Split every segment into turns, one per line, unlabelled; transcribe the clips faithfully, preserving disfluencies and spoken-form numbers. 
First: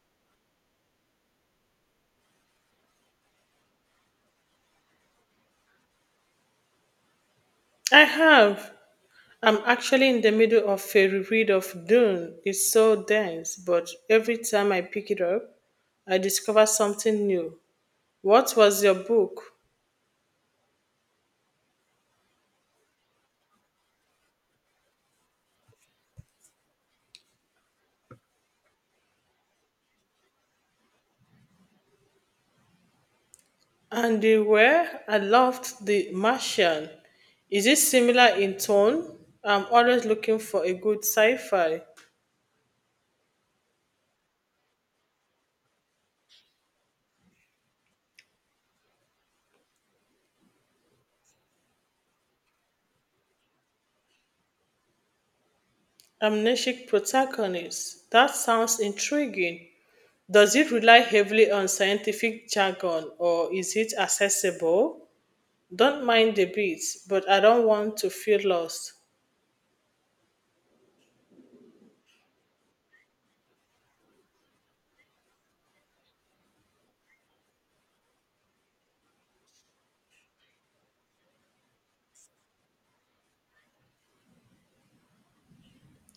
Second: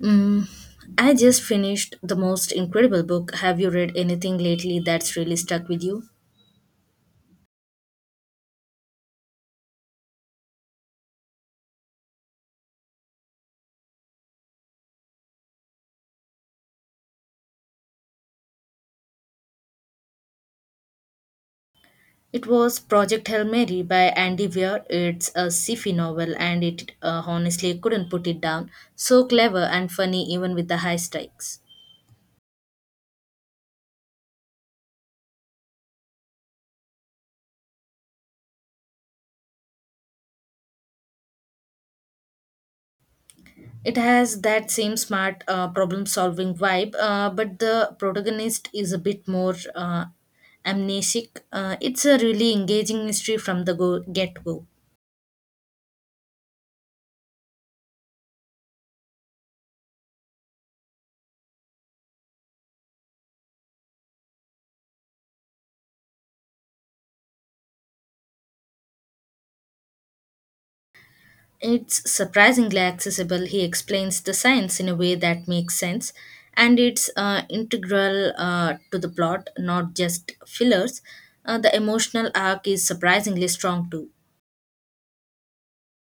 Mm, I just finished the most incredible book. Have you read anything lately that's really stuck with you?
I have. I'm actually in the middle of a reread of Dune. It's so dense, but every time I pick it up, I discover something new. What was your book?
It was Project Hail Mary by Andy Weir. It's a sci-fi novel and it uh, honestly couldn't put it down. So clever and funny even with the high stakes.
And the where I loved The Martian. Is it similar in tone? I'm always looking for a good sci-fi.
It has that same smart uh, problem-solving vibe, uh, but the protagonist is a bit more uh, amnesic. Uh, it's a really engaging mystery from the go- get-go.
Amnesic protagonist. That sounds intriguing. Does it rely heavily on scientific jargon or is it accessible? Don't mind the beats, but I don't want to feel lost.
It's surprisingly accessible. He explains the science in a way that makes sense, and it's uh, integral uh, to the plot, not just fillers. Uh, the emotional arc is surprisingly strong too.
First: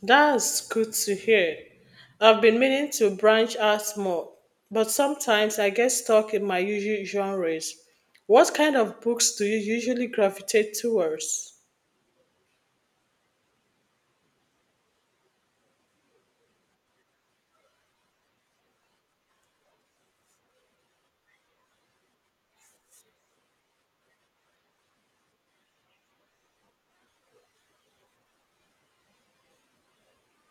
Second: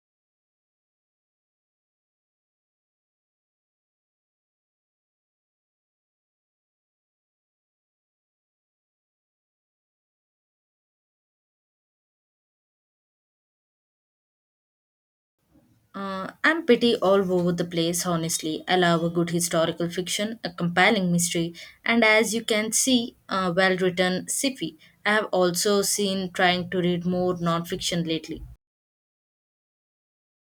That's good to hear. I've been meaning to branch out more, but sometimes I get stuck in my usual genres. What kind of books do you usually gravitate towards?
Uh, I'm pretty all over the place, honestly. I love a good historical fiction, a compelling mystery, and as you can see, a well written sci fi. I have also seen trying to read more non fiction lately.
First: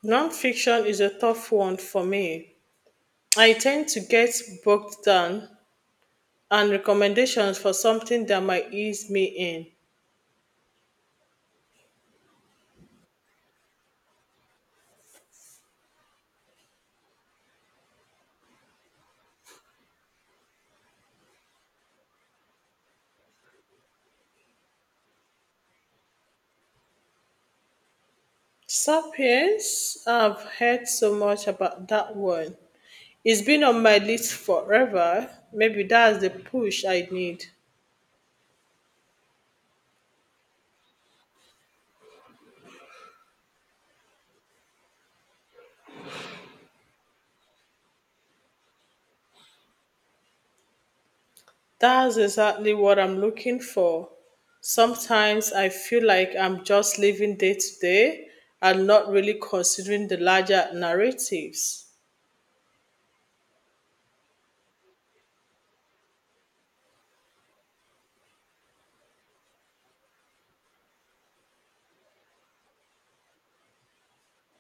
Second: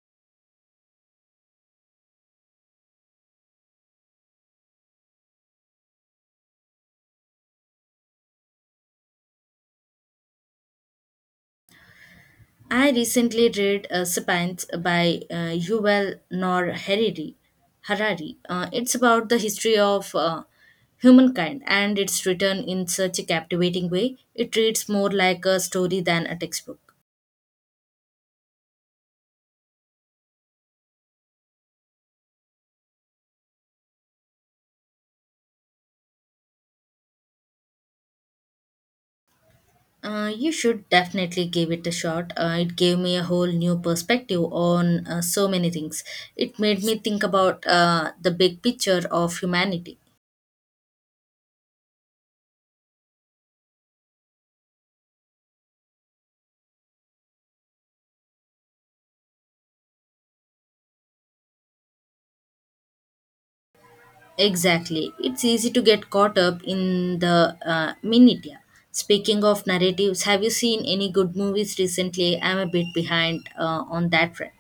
Nonfiction is a tough one for me. I tend to get bogged down and recommendations for something that might ease me in.
I recently read uh, Sapiens by uh, Yuval Noah Harari. Harari. Uh, it's about the history of uh, humankind, and it's written in such a captivating way. It reads more like a story than a textbook.
Sapiens, I've heard so much about that one. It's been on my list forever. Maybe that's the push I need.
Uh, you should definitely give it a shot. Uh, it gave me a whole new perspective on uh, so many things. It made me think about uh, the big picture of humanity.
That's exactly what I'm looking for. Sometimes I feel like I'm just living day to day and not really considering the larger narratives.
Exactly. It's easy to get caught up in the uh, minutia. Speaking of narratives, have you seen any good movies recently? I'm a bit behind uh, on that front.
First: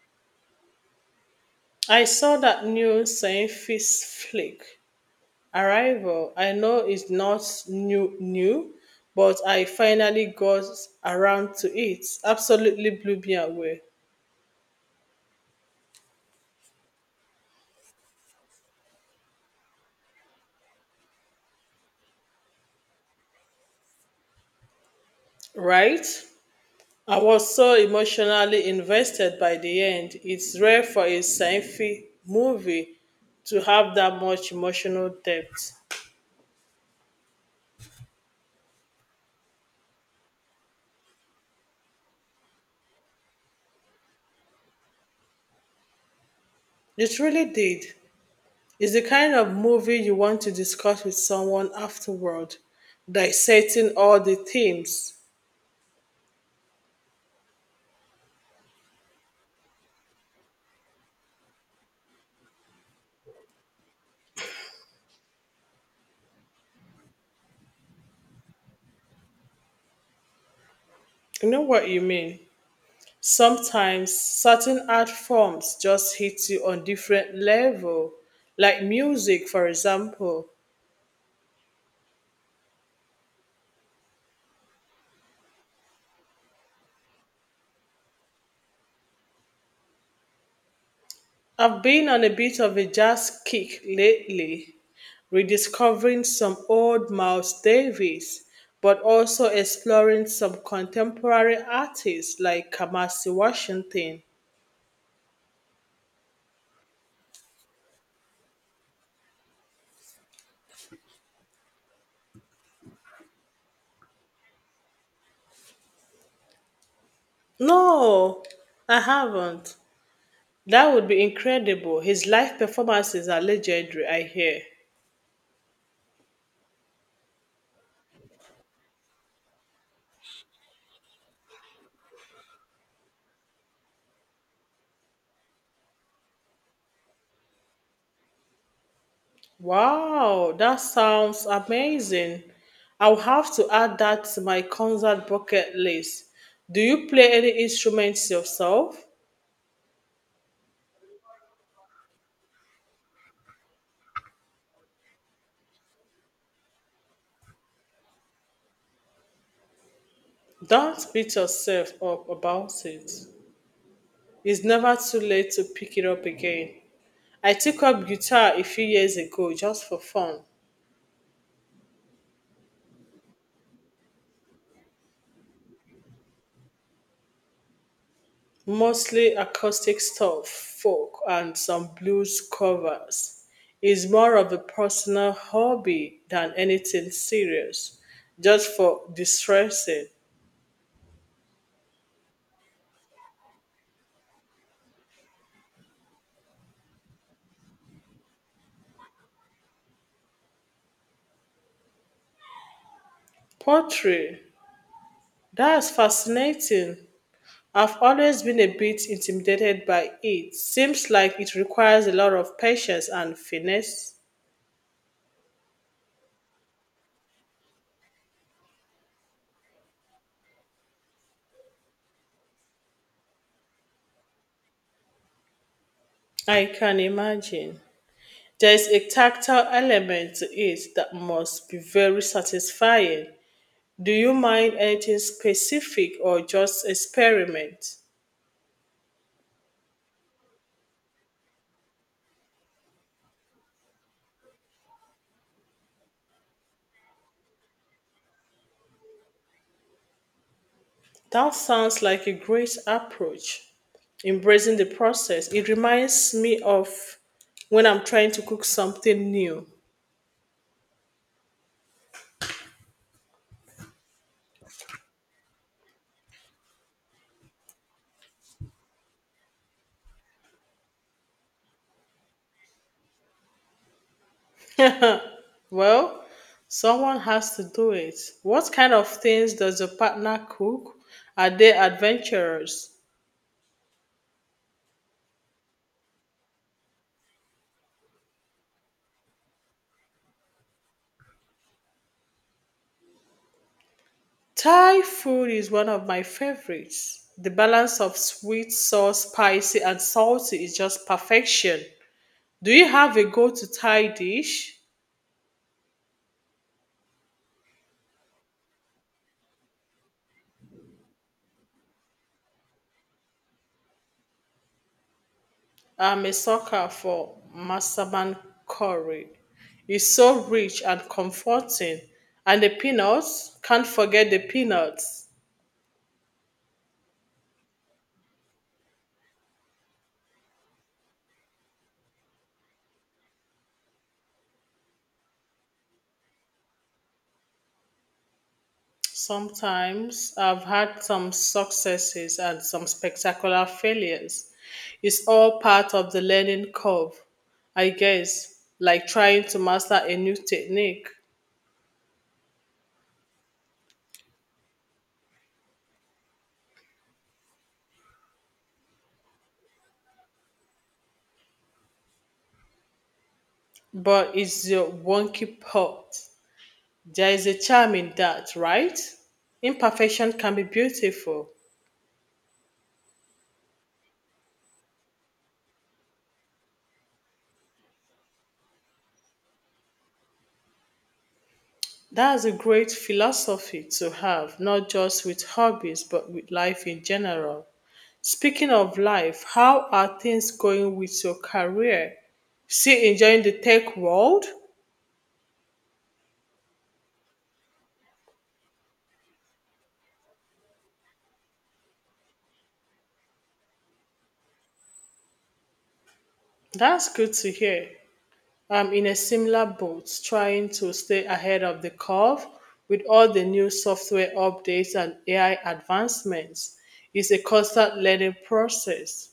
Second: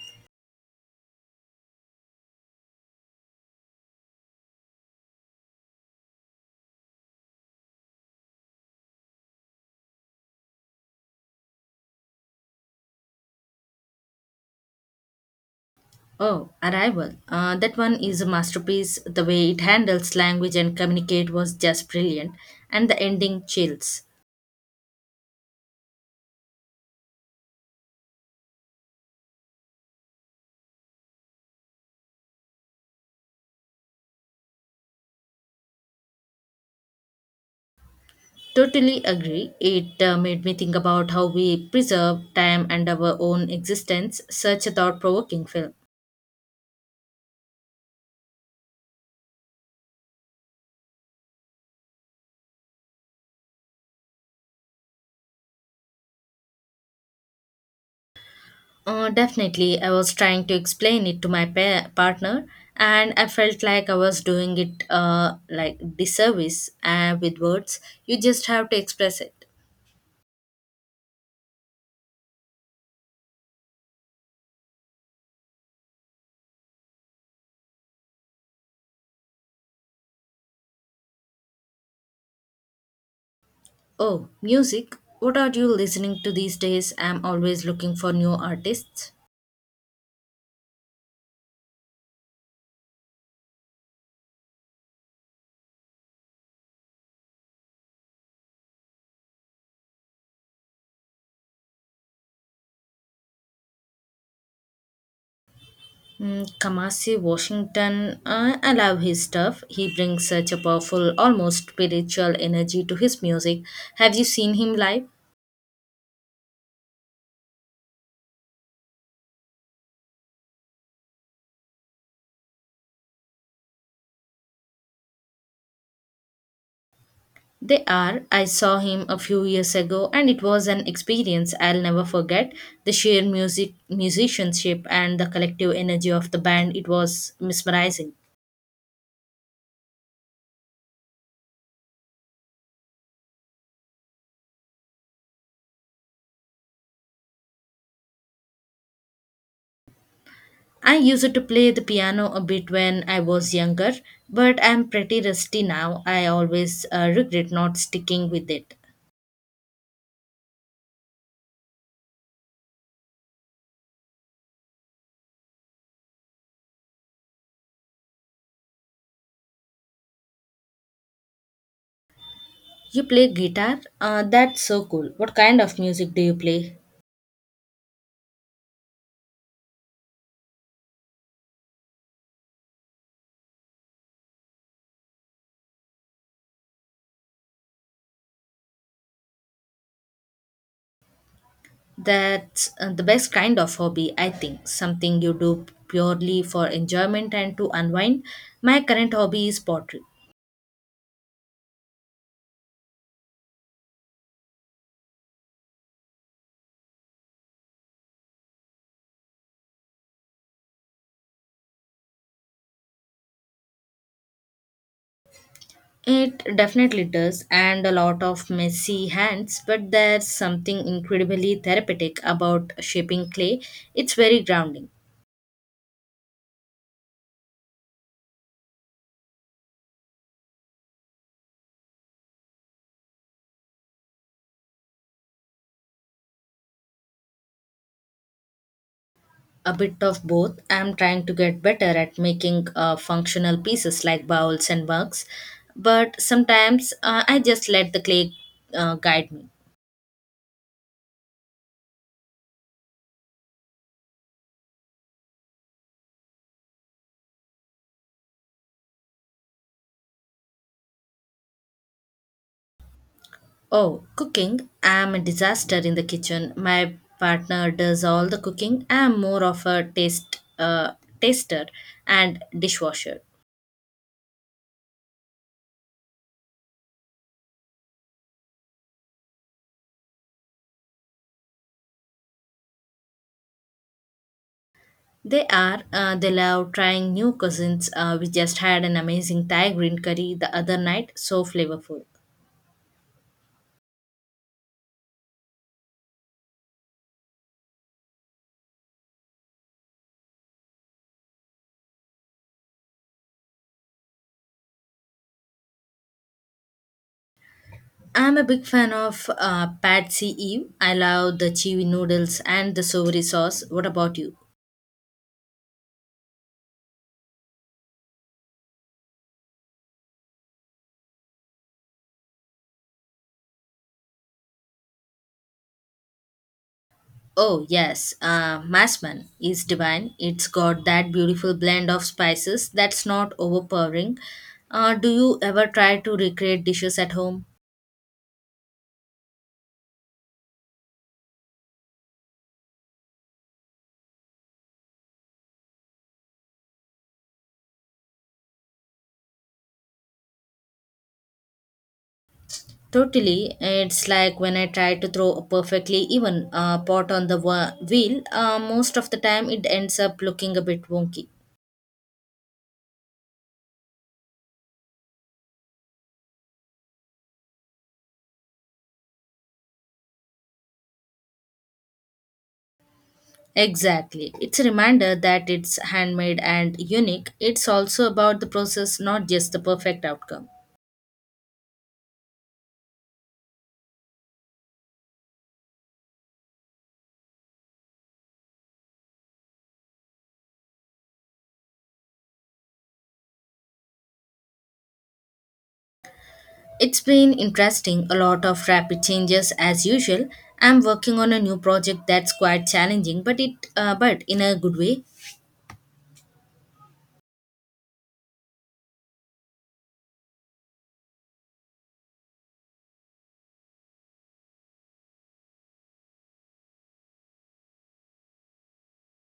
I saw that new science flick, Arrival. I know it's not new, new, but I finally got around to it. Absolutely blew me away,
Oh, Arrival. Uh, that one is a masterpiece. The way it handles language and communicate was just brilliant, and the ending chills.
right? I was so emotionally invested by the end. It's rare for a sci-fi movie to have that much emotional depth.
Totally agree. It uh, made me think about how we preserve time and our own existence. Such a thought provoking film.
It really did. It's the kind of movie you want to discuss with someone afterward, dissecting all the themes.
Uh, definitely, I was trying to explain it to my pa- partner, and I felt like I was doing it uh, like disservice uh, with words. You just have to express it.
You know what you mean? Sometimes certain art forms just hit you on different level, like music, for example.
Oh, music. What are you listening to these days? I'm always looking for new artists.
I've been on a bit of a jazz kick lately, rediscovering some old Miles Davis, but also exploring some contemporary artists like Kamasi Washington.
Mm, Kamasi Washington, uh, I love his stuff. He brings such a powerful, almost spiritual energy to his music. Have you seen him live?
No, I haven't. That would be incredible. His live performances are legendary, I hear.
They are. I saw him a few years ago and it was an experience I'll never forget. The sheer music musicianship and the collective energy of the band, it was mesmerizing.
Wow, that sounds amazing. I'll have to add that to my concert bucket list. Do you play any instruments yourself?
I used to play the piano a bit when I was younger, but I'm pretty rusty now. I always uh, regret not sticking with it.
Don't beat yourself up about it. It's never too late to pick it up again. I took up guitar a few years ago just for fun,
You play guitar? Uh, that's so cool. What kind of music do you play?
mostly acoustic stuff, folk, and some blues covers. It's more of a personal hobby than anything serious, just for distressing.
That's uh, the best kind of hobby, I think. Something you do purely for enjoyment and to unwind. My current hobby is pottery.
Pottery, that's fascinating. I've always been a bit intimidated by it. Seems like it requires a lot of patience and finesse.
It definitely does, and a lot of messy hands, but there's something incredibly therapeutic about shaping clay. It's very grounding.
I can imagine. There's a tactile element to it that must be very satisfying. Do you mind anything specific or just experiment?
A bit of both. I'm trying to get better at making uh, functional pieces like bowls and mugs, but sometimes uh, I just let the clay uh, guide me.
That sounds like a great approach. Embracing the process. It reminds me of when I'm trying to cook something new.
Oh, cooking. I'm a disaster in the kitchen. My partner does all the cooking. I'm more of a taste uh, taster and dishwasher.
Well, someone has to do it. What kind of things does your partner cook? Are they adventurous?
They are uh, they love trying new cuisines. Uh, we just had an amazing Thai green curry the other night. So flavorful.
Thai food is one of my favorites. The balance of sweet, sour, spicy, and salty is just perfection. Do you have a go to Thai dish?
I'm a big fan of uh, Pad See Ew. I love the chewy noodles and the savory sauce. What about you?
I'm a sucker for Masaman curry. It's so rich and comforting. And the peanuts, can't forget the peanuts.
Oh, yes, uh, masman is divine. It's got that beautiful blend of spices that's not overpowering. Uh, do you ever try to recreate dishes at home?
Sometimes I've had some successes and some spectacular failures. It's all part of the learning curve, I guess, like trying to master a new technique.
Totally. It's like when I try to throw a perfectly even uh, pot on the wa- wheel, uh, most of the time it ends up looking a bit wonky.
But it's your wonky part. There is a charm in that, right? Imperfection can be beautiful.
Exactly. It's a reminder that it's handmade and unique. It's also about the process, not just the perfect outcome.
That's a great philosophy to have, not just with hobbies, but with life in general. Speaking of life, how are things going with your career? Still enjoying the tech world?
It's been interesting, a lot of rapid changes as usual. I'm working on a new project that's quite challenging, but it uh, but in a good way.
That's good to hear. I'm in a similar boat, trying to stay ahead of the curve with all the new software updates and A I advancements. It's a constant learning process.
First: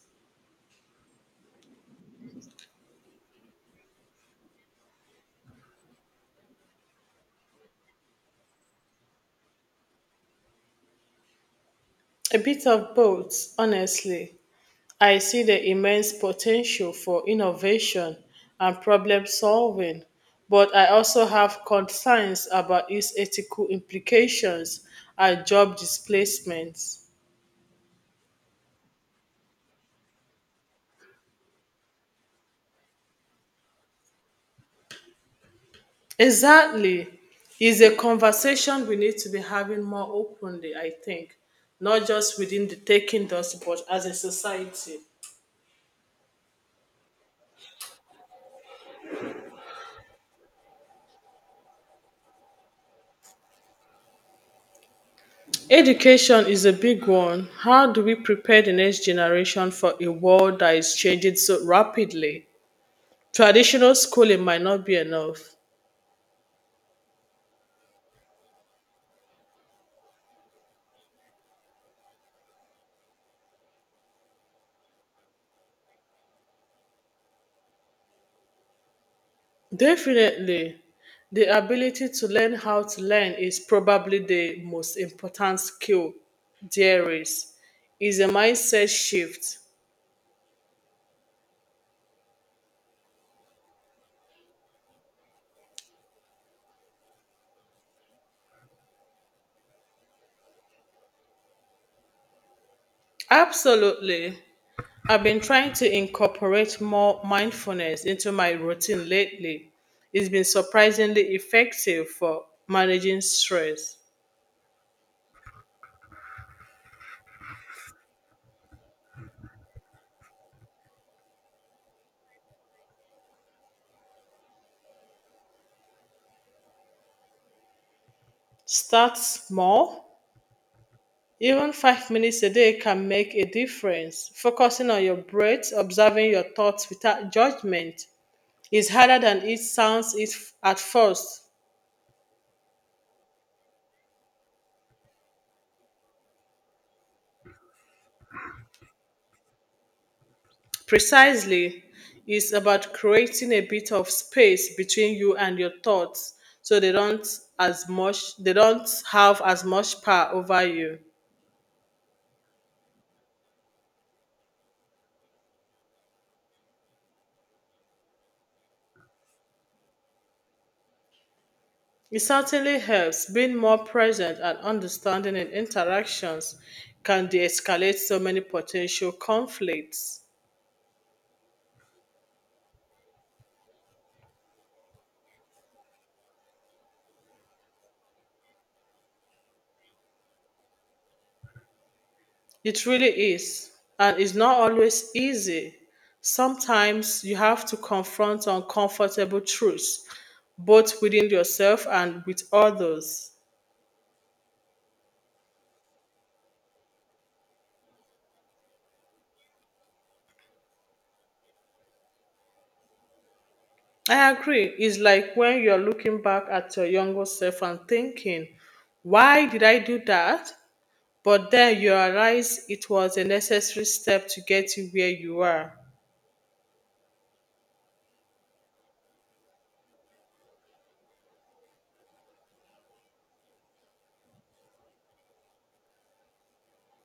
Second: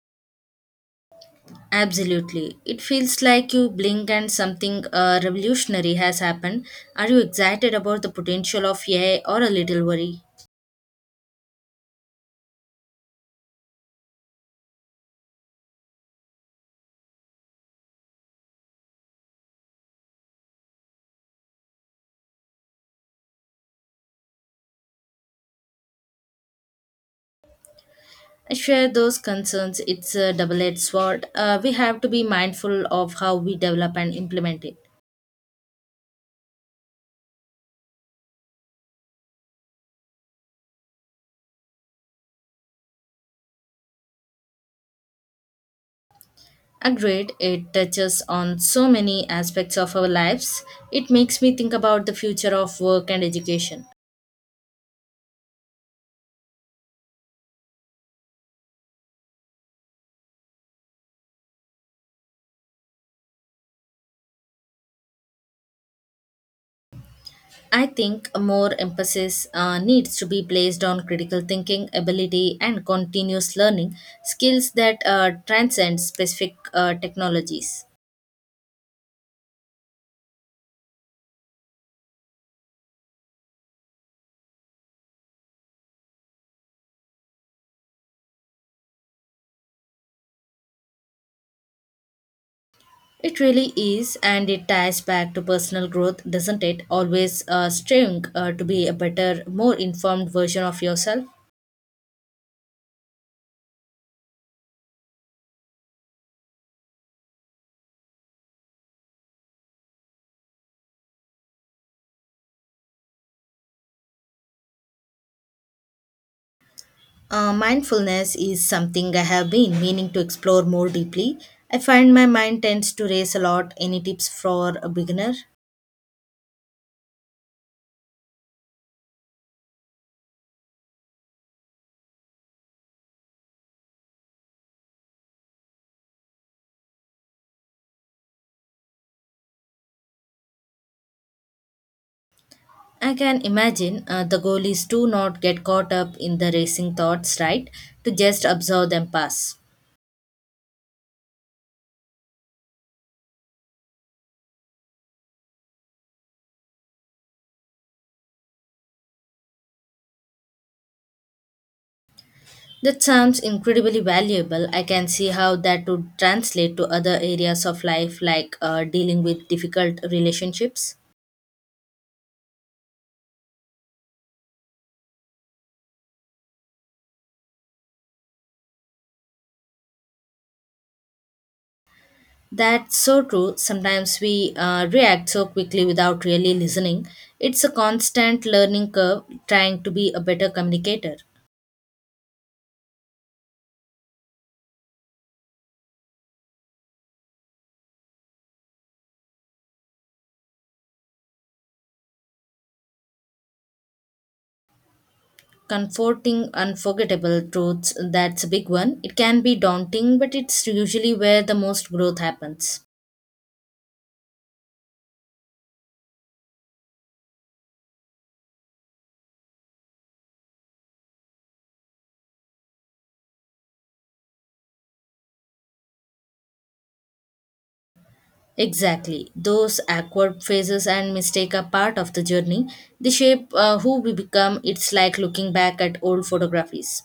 Absolutely. It feels like you blink and something uh, revolutionary has happened. Are you excited about the potential of A I or a little worried?
A bit of both, honestly. I see the immense potential for innovation and problem solving, but I also have concerns about its ethical implications and job displacements.
I share those concerns. It's a double edged sword. Uh, we have to be mindful of how we develop and implement it.
Exactly. It's a conversation we need to be having more openly, I think, not just within the tech industry, but as a society.
Agreed, it touches on so many aspects of our lives. It makes me think about the future of work and education.
Education is a big one. How do we prepare the next generation for a world that is changing so rapidly? Traditional schooling might not be enough.
I think more emphasis uh, needs to be placed on critical thinking, ability, and continuous learning skills that uh, transcend specific uh, technologies.
Definitely, the ability to learn how to learn is probably the most important skill there is. Is a mindset shift.
It really is, and it ties back to personal growth, doesn't it? Always uh, striving uh, to be a better, more informed version of yourself.
Absolutely. I've been trying to incorporate more mindfulness into my routine lately. It's been surprisingly effective for managing stress.
Uh, mindfulness is something I have been meaning to explore more deeply. I find my mind tends to race a lot. Any tips for a beginner?
Start small. Even five minutes a day can make a difference. Focusing on your breath, observing your thoughts without judgment is harder than it sounds it at first.
I can imagine uh, the goal is to not get caught up in the racing thoughts, right? To just observe them pass.
Precisely, it's about creating a bit of space between you and your thoughts so they don't as much they don't have as much power over you.
That sounds incredibly valuable. I can see how that would translate to other areas of life like uh, dealing with difficult relationships.
It certainly helps being more present and understanding in interactions can de-escalate so many potential conflicts.
That's so true. Sometimes we uh, react so quickly without really listening. It's a constant learning curve trying to be a better communicator.
It really is. And it's not always easy. Sometimes you have to confront uncomfortable truths, both within yourself and with others.
Comforting unforgettable truths, that's a big one. It can be daunting, but it's usually where the most growth happens.
I agree. It's like when you're looking back at your younger self and thinking, why did I do that? But then you realize it was a necessary step to get you where you are.
Exactly. Those awkward phases and mistake are part of the journey. They shape uh, who we become. It's like looking back at old photographies.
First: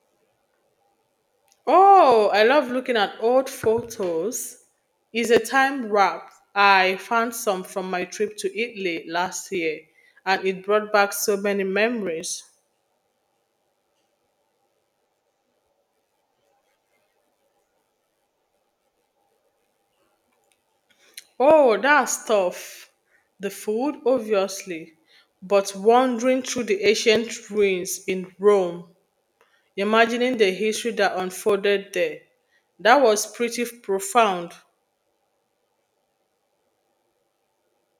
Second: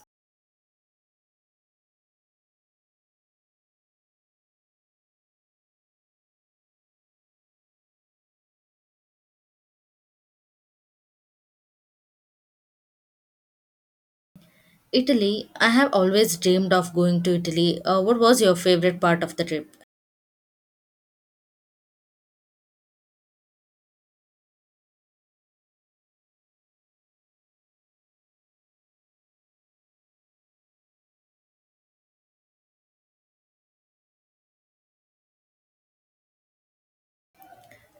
Oh, I love looking at old photos. It's a time wrap. I found some from my trip to Italy last year and it brought back so many memories.
Italy, I have always dreamed of going to Italy. Uh, what was your favorite part of the trip?
Oh, that's tough. The food, obviously, but wandering through the ancient ruins in Rome, imagining the history that unfolded there, that was pretty profound.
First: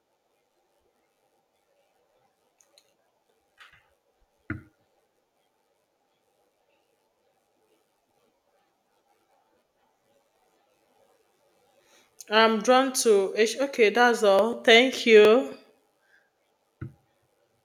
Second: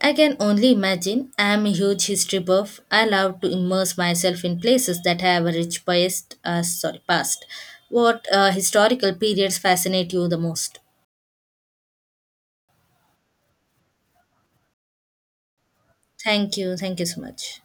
I can only imagine. I am a huge history buff. I love to immerse myself in places that have a rich past. Uh, sorry, past. What uh, historical periods fascinate you the most?
I'm drawn to. Okay, that's all. Thank you.
Thank you. Thank you so much.